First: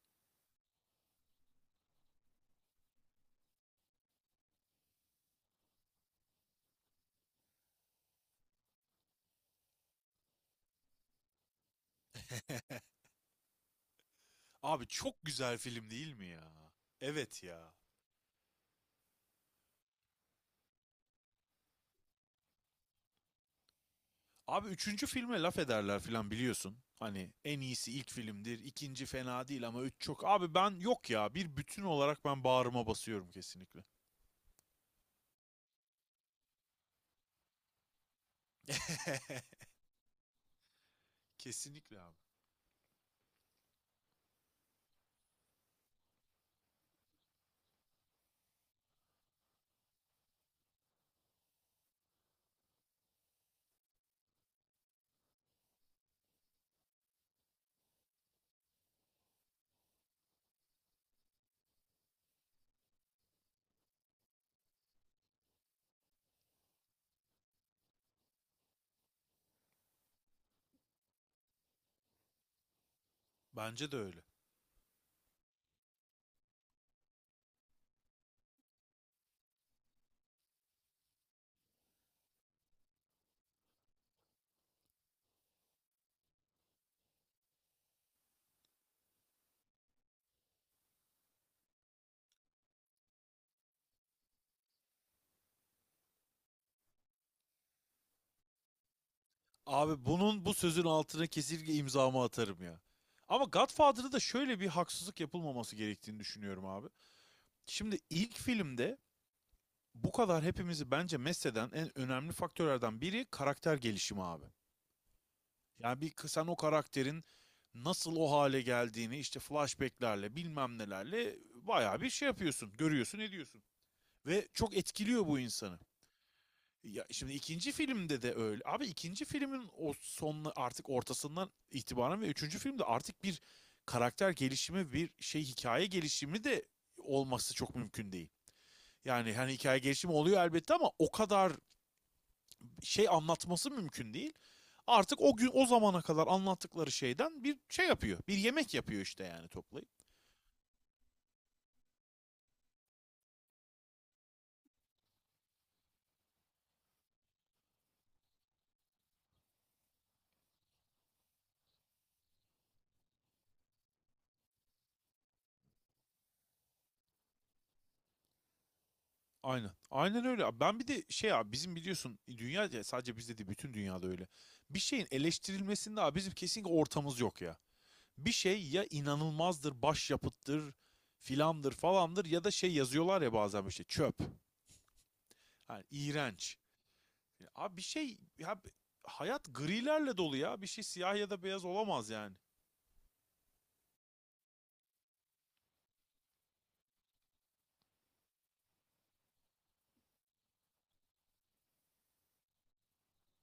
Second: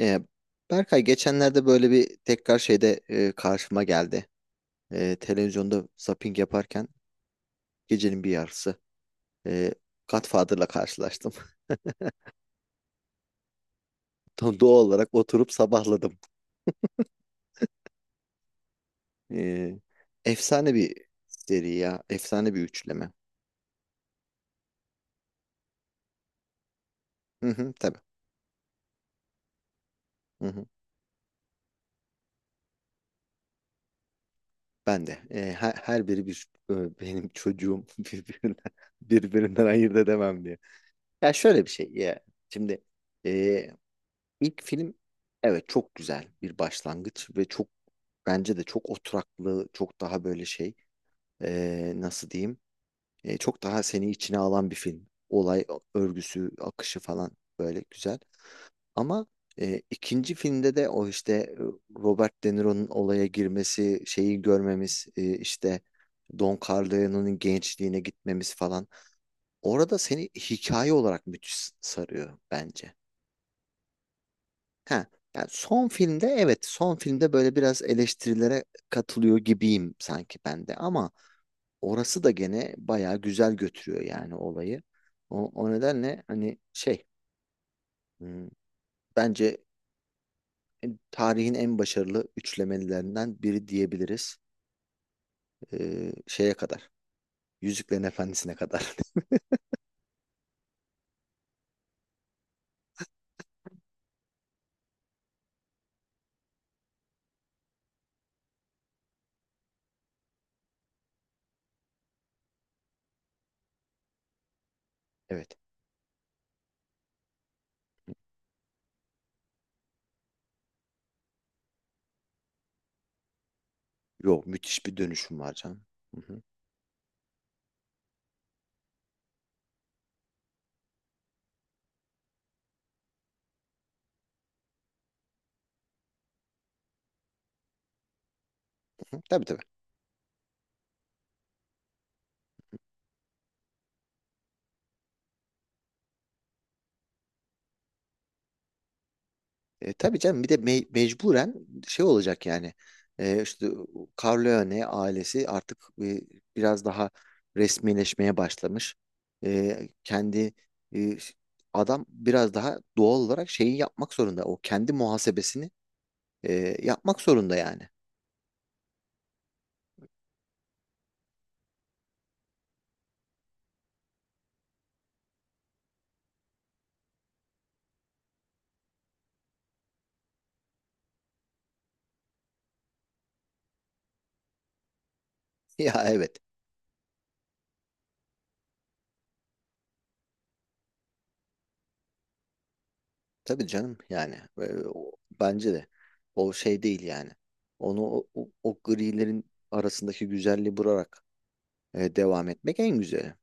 Ee, Berkay geçenlerde böyle bir tekrar şeyde, karşıma geldi. Televizyonda zapping yaparken gecenin bir yarısı e, Godfather'la karşılaştım. Doğal Abi, olarak çok oturup güzel film sabahladım. değil mi ya? Evet ya. E, efsane bir seri ya. Efsane bir üçleme. Abi, üçüncü filme laf ederler filan biliyorsun. Hani Hı en hı, iyisi tabii. ilk filmdir, ikinci fena değil ama üç çok. Hı Abi hı. ben yok ya, bir bütün olarak ben bağrıma basıyorum kesinlikle. Ben de. Her biri bir benim çocuğum birbirinden, birbirinden ayırt edemem diye. Ya şöyle bir şey Kesinlikle abi. ya. Şimdi e, İlk film, evet, çok güzel bir başlangıç ve çok, bence de çok oturaklı, çok daha böyle şey, nasıl diyeyim, çok daha seni içine alan bir film. Olay örgüsü, akışı falan böyle güzel. Ama ikinci filmde de o işte, Robert De Niro'nun olaya girmesi, şeyi görmemiz, işte Don Corleone'nin gençliğine gitmemiz falan. Orada seni hikaye olarak müthiş sarıyor bence. Bence de öyle. Ha, yani son filmde, evet, son filmde böyle biraz eleştirilere katılıyor gibiyim sanki ben de, ama orası da gene bayağı güzel götürüyor yani olayı. O nedenle hani şey, hmm, bence tarihin en başarılı üçlemelerinden biri diyebiliriz. Şeye kadar. Yüzüklerin Efendisi'ne kadar. Abi, bunun bu sözün altına kesinlikle imzamı atarım ya. Ama Godfather'da da şöyle bir haksızlık yapılmaması gerektiğini düşünüyorum abi. Şimdi ilk filmde bu kadar hepimizi bence mesleden en önemli faktörlerden biri karakter gelişimi abi. Evet. Yani bir sen o karakterin nasıl o hale geldiğini işte flashbacklerle bilmem nelerle bayağı bir şey yapıyorsun, görüyorsun, ediyorsun. Yo, Ve çok müthiş bir etkiliyor bu dönüşüm var insanı. canım. Hı hı. Ya, şimdi ikinci filmde de öyle. Abi, ikinci filmin o son artık ortasından itibaren ve üçüncü filmde artık bir karakter gelişimi, bir şey hikaye gelişimi de olması çok mümkün değil. Hı, Yani tabii hani tabii. hikaye gelişimi oluyor elbette ama o kadar şey anlatması mümkün değil. Artık o gün o zamana kadar anlattıkları şeyden bir şey yapıyor. Bir yemek yapıyor işte yani toplayıp. Tabii canım, bir de mecburen şey olacak yani. E, işte Corleone ailesi artık e, biraz daha resmileşmeye başlamış. E, kendi e, Adam biraz daha doğal olarak şeyi yapmak zorunda. O kendi muhasebesini yapmak zorunda yani. Aynen. Aynen öyle, abi. Ben bir de şey abi, bizim biliyorsun dünya ya sadece bizde değil bütün dünyada öyle. Bir şeyin eleştirilmesinde abi bizim kesinlikle ortamız yok ya. Bir şey ya inanılmazdır, başyapıttır, filandır falandır ya da şey yazıyorlar ya bazen işte çöp. Yani Ya, evet. iğrenç. Ya abi, bir şey ya, hayat grilerle dolu ya. Bir şey siyah ya da beyaz olamaz yani. Tabii canım yani. Ee, o- Bence de. O şey değil yani. Onu o grilerin arasındaki güzelliği bularak devam etmek en güzeli.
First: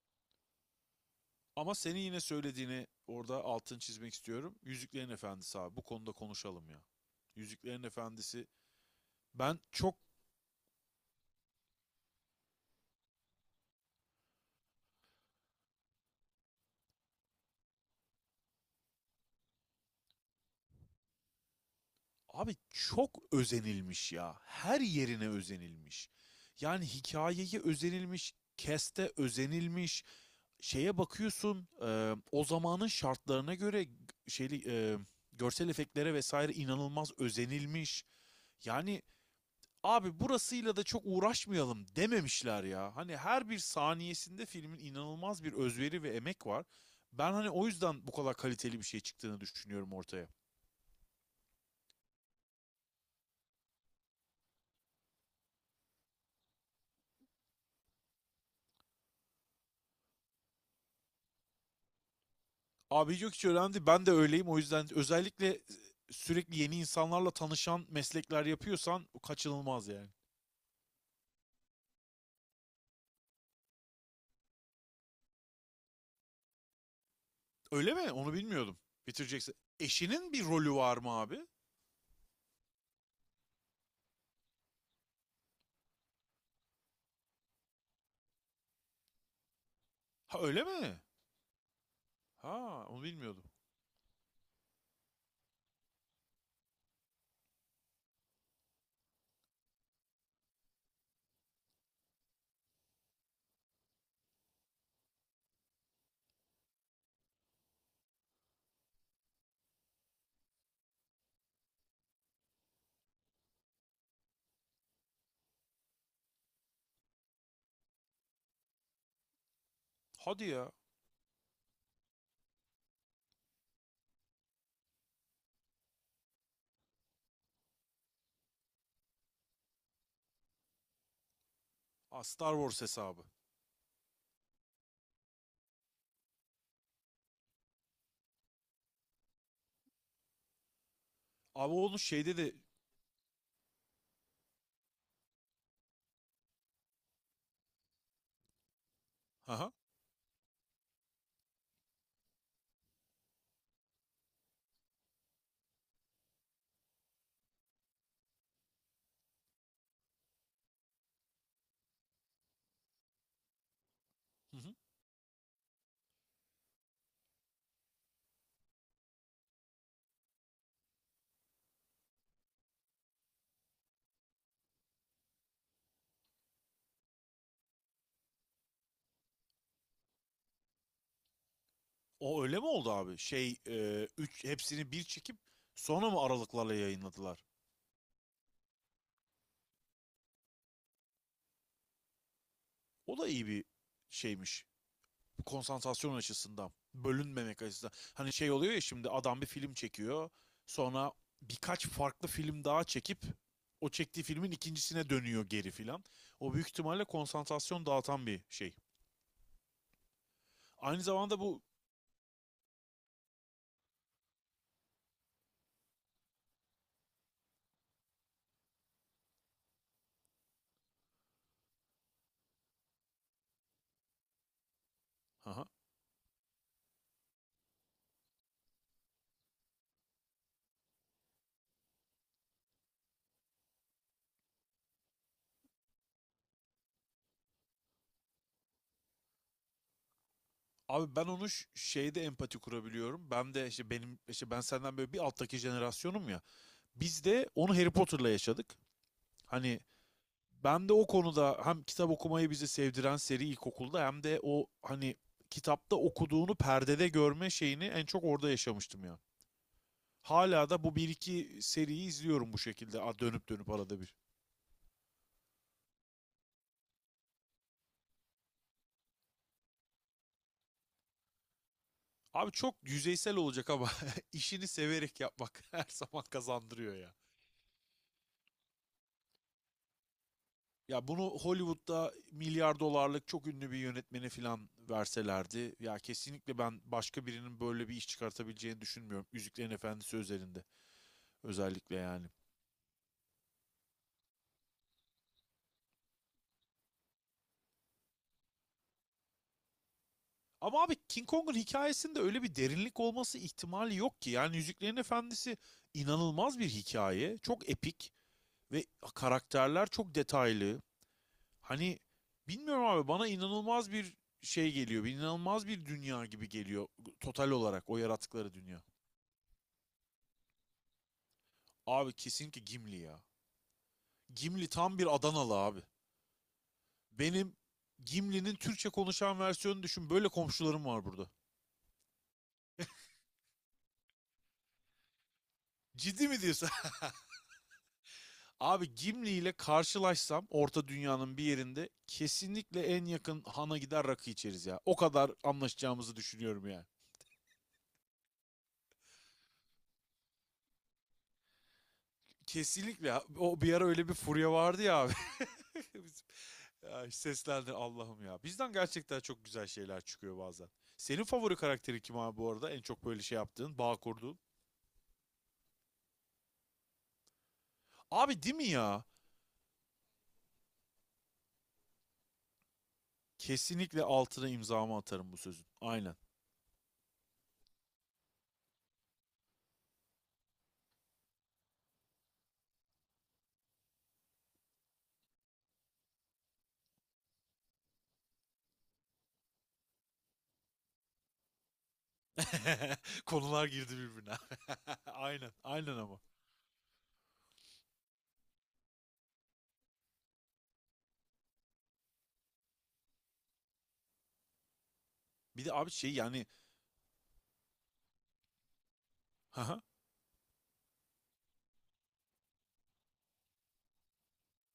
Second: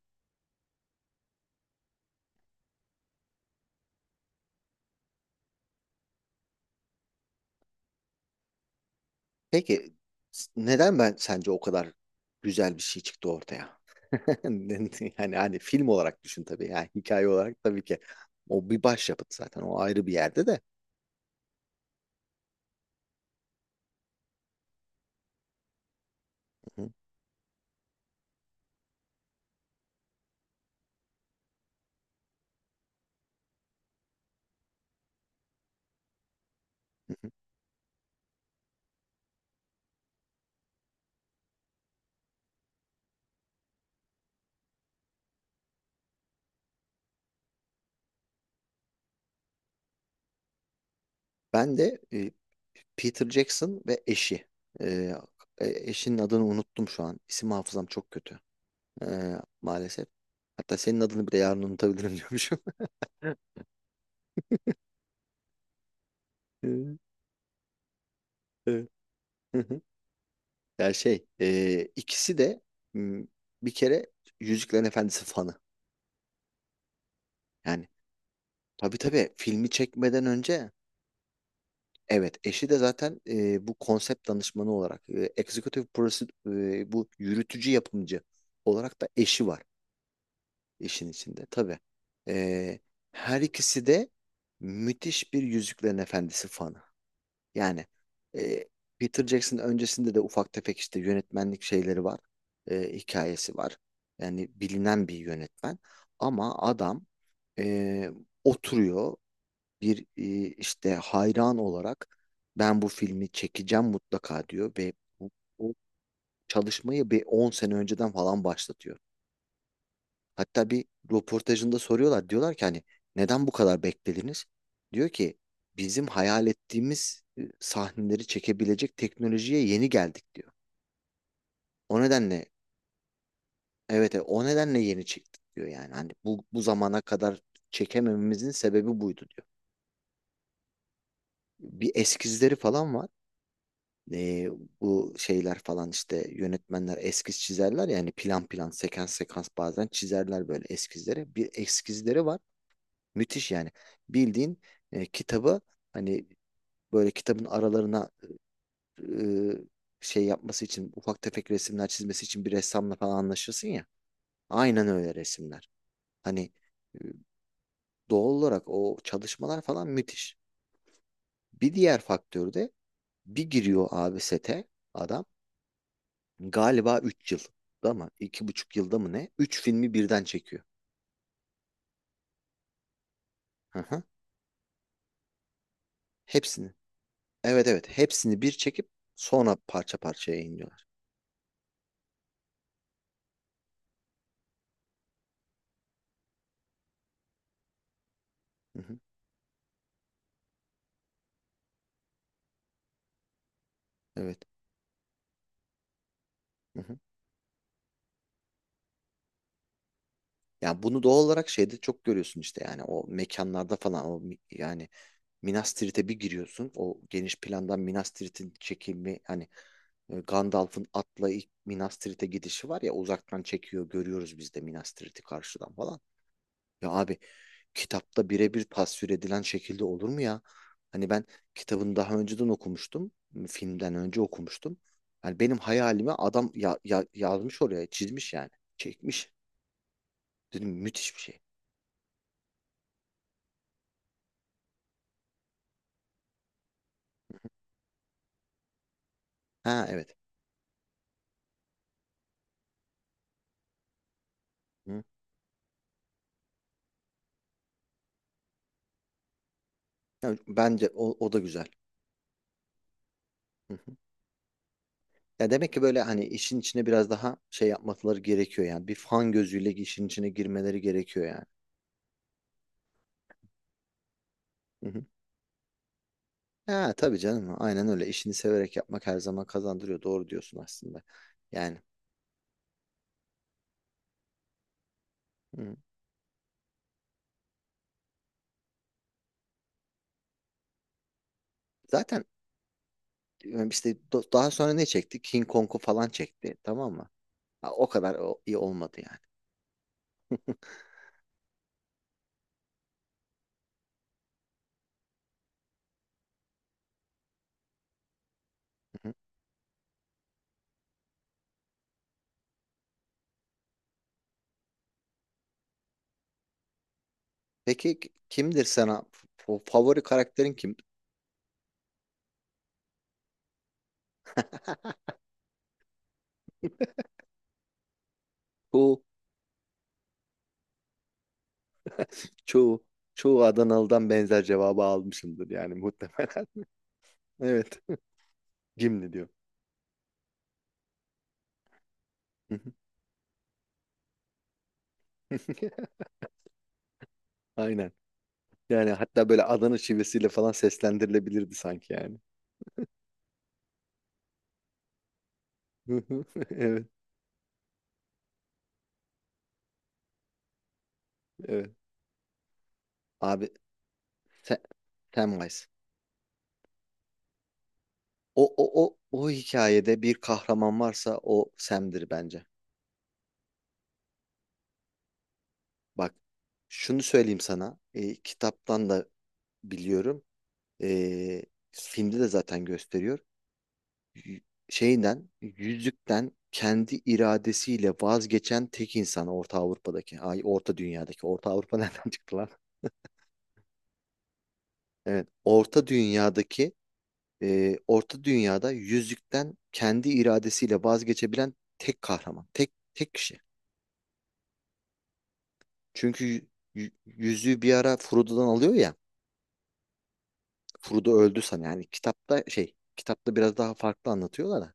Ama senin yine söylediğini orada altını çizmek istiyorum. Yüzüklerin Efendisi, abi, bu konuda konuşalım ya. Yüzüklerin Efendisi, ben Peki, çok neden ben sence o kadar güzel bir şey çıktı ortaya? Yani hani film olarak düşün tabii, yani hikaye olarak tabii ki o bir başyapıt zaten, o ayrı bir yerde de. abi, çok özenilmiş ya. Her yerine özenilmiş. Hı Yani hı, hikayeye özenilmiş, keste özenilmiş, şeye bakıyorsun, o zamanın şartlarına göre şeyli, görsel efektlere vesaire inanılmaz hı hı. özenilmiş. Yani abi, burasıyla da çok uğraşmayalım dememişler ya. Hani her bir saniyesinde filmin inanılmaz bir özveri ve emek var. Ben hani o yüzden bu kadar kaliteli bir şey çıktığını düşünüyorum ortaya. Ben de, Peter Jackson ve eşi. Ee, Eşinin adını unuttum şu an. İsim hafızam çok kötü. Ee, Maalesef. Hatta senin adını bile yarın unutabilirim diyormuşum. Abi yok, Hı, hiç önemli değil. Ben de öyleyim. O yüzden özellikle sürekli yeni insanlarla tanışan meslekler evet. yapıyorsan Hı hı. kaçınılmaz yani. Ya şey, ikisi de, m, bir kere Yüzüklerin Efendisi fanı. Yani Öyle mi? Onu bilmiyordum. tabii tabii, Bitireceksin. filmi çekmeden Eşinin bir önce, rolü var mı abi? evet, eşi de zaten bu konsept danışmanı olarak, bu yürütücü yapımcı olarak da eşi var. Ha öyle mi? İşin içinde tabii. Ee, Ha, onu her bilmiyordum. ikisi de müthiş bir Yüzüklerin Efendisi fanı. Yani, e, Peter Jackson öncesinde de ufak tefek işte yönetmenlik şeyleri var. Hikayesi var. Yani bilinen bir yönetmen. Ama adam, e, oturuyor bir işte hayran olarak, ben bu filmi çekeceğim mutlaka, diyor ve bu, bu çalışmayı bir 10 sene önceden falan başlatıyor. Hadi Hatta ya. bir röportajında soruyorlar. Diyorlar ki hani, neden bu kadar beklediniz? Diyor ki, bizim hayal ettiğimiz sahneleri çekebilecek teknolojiye yeni geldik, diyor. O Aa, nedenle, Star Wars hesabı. evet, o nedenle yeni çıktık diyor yani. Hani bu zamana kadar çekemememizin sebebi buydu diyor. Abi Bir onun şeyde de... eskizleri falan var. E, bu şeyler falan işte, yönetmenler eskiz çizerler yani, plan plan sekans sekans Aha. bazen çizerler böyle eskizleri. Bir eskizleri var. Müthiş yani. Bildiğin, kitabı hani böyle kitabın aralarına e, şey yapması için, ufak tefek resimler çizmesi için bir ressamla falan anlaşırsın ya. Hı hı. Aynen öyle resimler. Hani, e, doğal olarak o çalışmalar falan müthiş. Bir diğer faktör de, bir giriyor abi sete adam, galiba 3 yıl da mı, 2,5 yılda mı ne, 3 filmi birden çekiyor. O öyle mi oldu abi? Şey, Hı hı. Üç, hepsini bir çekip sonra mı Hepsini. aralıklarla yayınladılar? Evet evet, hepsini bir çekip sonra parça parça yayınlıyorlar. O da iyi bir şeymiş. Bu konsantrasyon açısından, bölünmemek açısından. Hani şey oluyor Hı ya, hı. şimdi adam bir film çekiyor. Sonra birkaç farklı film daha çekip o çektiği Evet. filmin ikincisine dönüyor geri filan. O büyük Hı hı. ihtimalle konsantrasyon dağıtan bir şey. Yani Aynı bunu doğal zamanda olarak bu. şeyde çok görüyorsun işte, yani o mekanlarda falan, o yani Minas Tirith'e bir giriyorsun, o geniş plandan Minas Tirith'in çekimi hani, Gandalf'ın atla ilk Minas Tirith'e gidişi var ya, uzaktan çekiyor, görüyoruz biz de Minas Tirith'i Aha. karşıdan falan. Ya abi, kitapta birebir tasvir edilen şekilde olur mu ya? Hani ben kitabını daha önceden okumuştum. Filmden önce okumuştum. Yani benim hayalime adam ya, yazmış oraya, çizmiş yani. Çekmiş. Dedim, müthiş Abi bir ben şey. onu şeyde empati kurabiliyorum. Ben de işte benim işte ben senden böyle bir alttaki jenerasyonum ya. Biz de onu Harry Potter'la yaşadık. Hani Ha, evet. ben de o konuda hem kitap okumayı bizi sevdiren seri ilkokulda hem de o Hı. hani kitapta okuduğunu perdede görme şeyini en çok orada yaşamıştım ya. Ya Hala da bence bu bir o da iki güzel. seriyi izliyorum bu şekilde, dönüp dönüp Hı hı. arada bir. Ya demek ki böyle hani işin içine biraz daha şey yapmaları gerekiyor yani. Bir fan gözüyle işin içine girmeleri gerekiyor yani. Abi çok yüzeysel olacak ama işini Hı hı. severek yapmak her zaman Ha, kazandırıyor ya. tabii canım. Aynen öyle. İşini severek yapmak her zaman kazandırıyor. Doğru diyorsun aslında. Ya bunu Yani. Hollywood'da milyar dolarlık çok ünlü bir yönetmene falan Hı. verselerdi ya, kesinlikle ben başka birinin böyle bir iş çıkartabileceğini düşünmüyorum. Yüzüklerin Efendisi özelinde özellikle Zaten, yani. İşte, daha sonra ne çekti? King Kong'u falan çekti. Tamam mı? Ha, o kadar iyi olmadı yani. Ama abi, King Kong'un hikayesinde öyle bir derinlik olması ihtimali yok ki. Yani Yüzüklerin Efendisi inanılmaz bir hikaye. Çok epik ve Hı hı. karakterler çok detaylı. Hani bilmiyorum abi, bana inanılmaz bir şey geliyor. Bir inanılmaz bir dünya gibi geliyor, total olarak o Peki, yarattıkları kimdir dünya. sana? Favori karakterin kim? Abi kesinlikle Gimli ya. Gimli tam bir Adanalı abi. Benim Gimli'nin Türkçe Bu konuşan versiyonunu düşün. Böyle komşularım var burada. Çoğu çoğu Adanalı'dan benzer cevabı almışımdır yani Ciddi mi muhtemelen. diyorsun? Evet. Abi, Gimli diyor. Gimli ile karşılaşsam Orta Dünya'nın bir yerinde kesinlikle en yakın hana gider rakı içeriz ya. O kadar anlaşacağımızı düşünüyorum yani. Aynen. Yani hatta böyle Adana şivesiyle falan seslendirilebilirdi sanki yani. Kesinlikle. O bir ara öyle bir furya vardı ya abi. Biz- Evet, ya seslendi Allah'ım ya. Bizden gerçekten çok güzel şeyler çıkıyor bazen. Senin favori evet. karakteri kim abi bu arada? En çok böyle şey Abi yaptığın, bağ kurduğun. Sam, Samwise. O Abi değil mi o o ya? o hikayede bir kahraman varsa o Sam'dir bence. Kesinlikle altına imzamı atarım bu sözün. Bak, Aynen. şunu söyleyeyim sana. Kitaptan da biliyorum. E, Filmde de zaten gösteriyor. y- Şeyden, yüzükten kendi iradesiyle vazgeçen tek insan Orta Avrupa'daki, ay, Orta Dünya'daki, Orta Avrupa nereden çıktı lan? Konular girdi birbirine. Evet, Aynen, Orta aynen ama. Dünya'daki, Orta Dünya'da yüzükten kendi iradesiyle vazgeçebilen tek kahraman, tek kişi. Bir de abi şey Çünkü yani, yüzüğü bir ara Frodo'dan alıyor ya, haha, Frodo öldü san yani, kitapta şey, kitapta biraz daha farklı anlatıyorlar da,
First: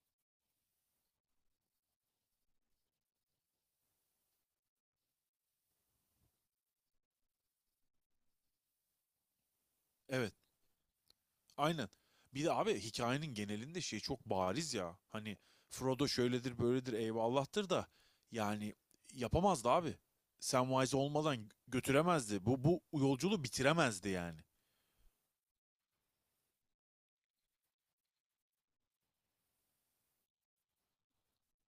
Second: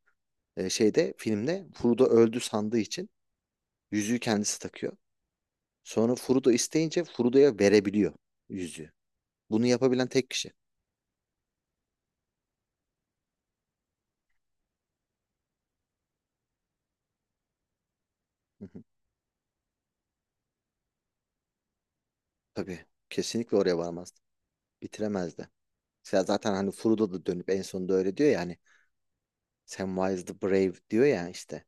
şeyde filmde Frodo öldü sandığı için yüzüğü kendisi takıyor. Sonra Furuda isteyince Furuda'ya verebiliyor yüzüğü. Bunu yapabilen tek evet. kişi. Aynen. Bir de abi hikayenin genelinde şey çok bariz ya. Hani Frodo şöyledir böyledir eyvallahtır da, Hı yani, hı. yapamazdı abi. Samwise olmadan götüremezdi. Bu Tabii, yolculuğu kesinlikle oraya bitiremezdi varmazdı. yani. Bitiremezdi. Ya zaten hani Furuda da dönüp en sonunda öyle diyor ya hani, Samwise the Brave diyor ya işte.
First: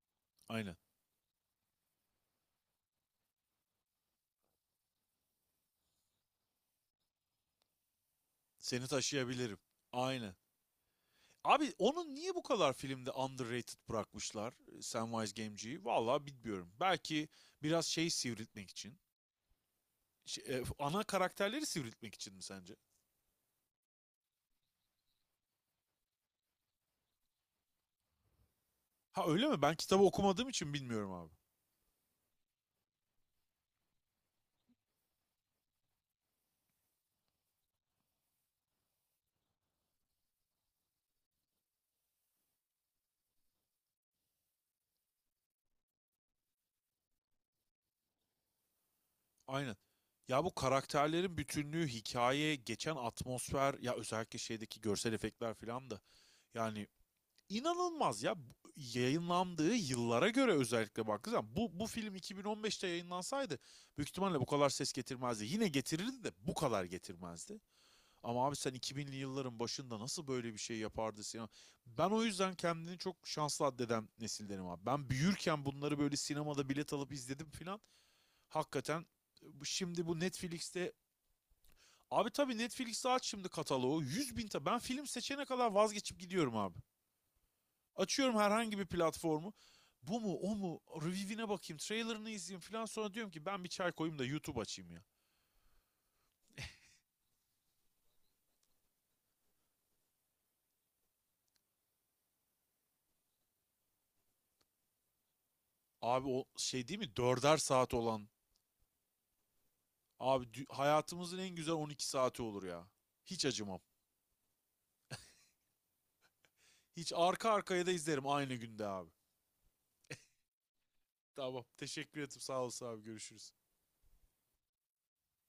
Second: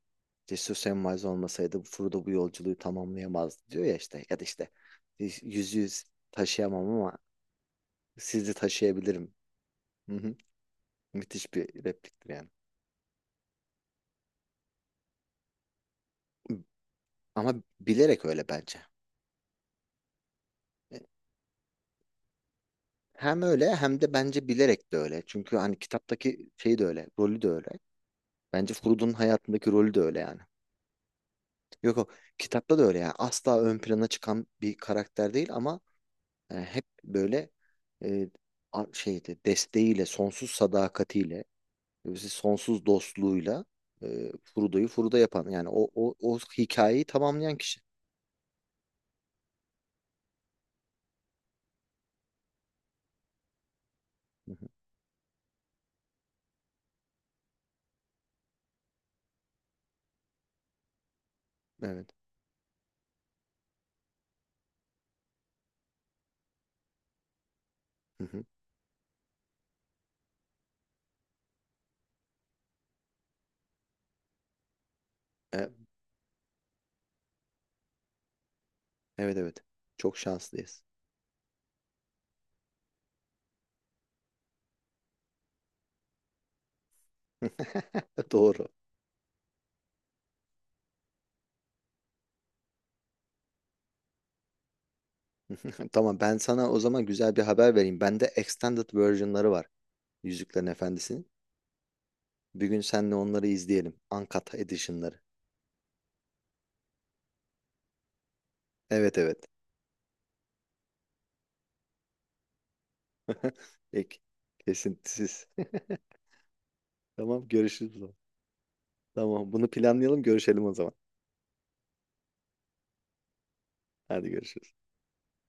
Cesur Aynen. Samwise olmasaydı Furuda bu yolculuğu tamamlayamazdı diyor ya işte. Ya da işte, yüzüğü taşıyamam ama sizi Seni taşıyabilirim. taşıyabilirim. Hı Aynen. hı. Müthiş bir Abi onun repliktir niye bu yani. kadar filmde underrated bırakmışlar Samwise Gamgee'yi? Vallahi bilmiyorum. Belki Ama biraz şey bilerek öyle sivriltmek bence. İçin. Şey, ana karakterleri sivriltmek için mi sence? Hem öyle hem de bence bilerek de öyle. Çünkü hani kitaptaki şey de öyle, rolü de öyle. Bence Frodo'nun Ha öyle mi? hayatındaki Ben rolü de kitabı öyle yani. okumadığım için bilmiyorum abi. Yok, o kitapta da öyle yani. Asla ön plana çıkan bir karakter değil ama, hep böyle e, şeyde, desteğiyle, sonsuz sadakatiyle, sonsuz dostluğuyla, Frodo'yu Frodo yapan, yani o hikayeyi tamamlayan kişi. Aynen. Ya bu karakterlerin bütünlüğü, hikaye, geçen atmosfer ya, özellikle Hı hı, şeydeki görsel efektler filan da, yani inanılmaz ya. Yayınlandığı yıllara göre özellikle baktığı zaman bu evet. film 2015'te yayınlansaydı büyük ihtimalle bu kadar ses getirmezdi. Yine getirirdi de bu kadar getirmezdi. Hı hı. Ama abi sen 2000'li yılların başında nasıl böyle bir şey yapardı sinema? Ben o yüzden kendini çok şanslı addeden nesildenim abi. Ben büyürken E, bunları böyle sinemada bilet alıp izledim filan. Hakikaten Evet evet. şimdi Çok bu şanslıyız. Netflix'te, abi tabii Netflix'te aç şimdi kataloğu 100 bin ta ben film seçene kadar vazgeçip gidiyorum abi. Açıyorum Doğru. herhangi bir platformu. Bu mu o mu review'ine bakayım, trailerını izleyeyim filan, sonra diyorum ki ben bir çay koyayım da YouTube açayım ya. Tamam, ben sana o zaman güzel bir haber vereyim. Bende extended version'ları var. Yüzüklerin Efendisi'nin. Bir gün seninle onları izleyelim. Uncut edition'ları. Abi o şey değil mi dörder saat olan. Evet evet. Abi hayatımızın en güzel 12 saati olur ya. Hiç acımam. Peki. Kesintisiz. Hiç Tamam, arka arkaya da görüşürüz o zaman. izlerim aynı günde abi. Tamam, bunu planlayalım, görüşelim o zaman. Tamam. Teşekkür ederim. Sağ olasın abi. Görüşürüz. Hadi, görüşürüz.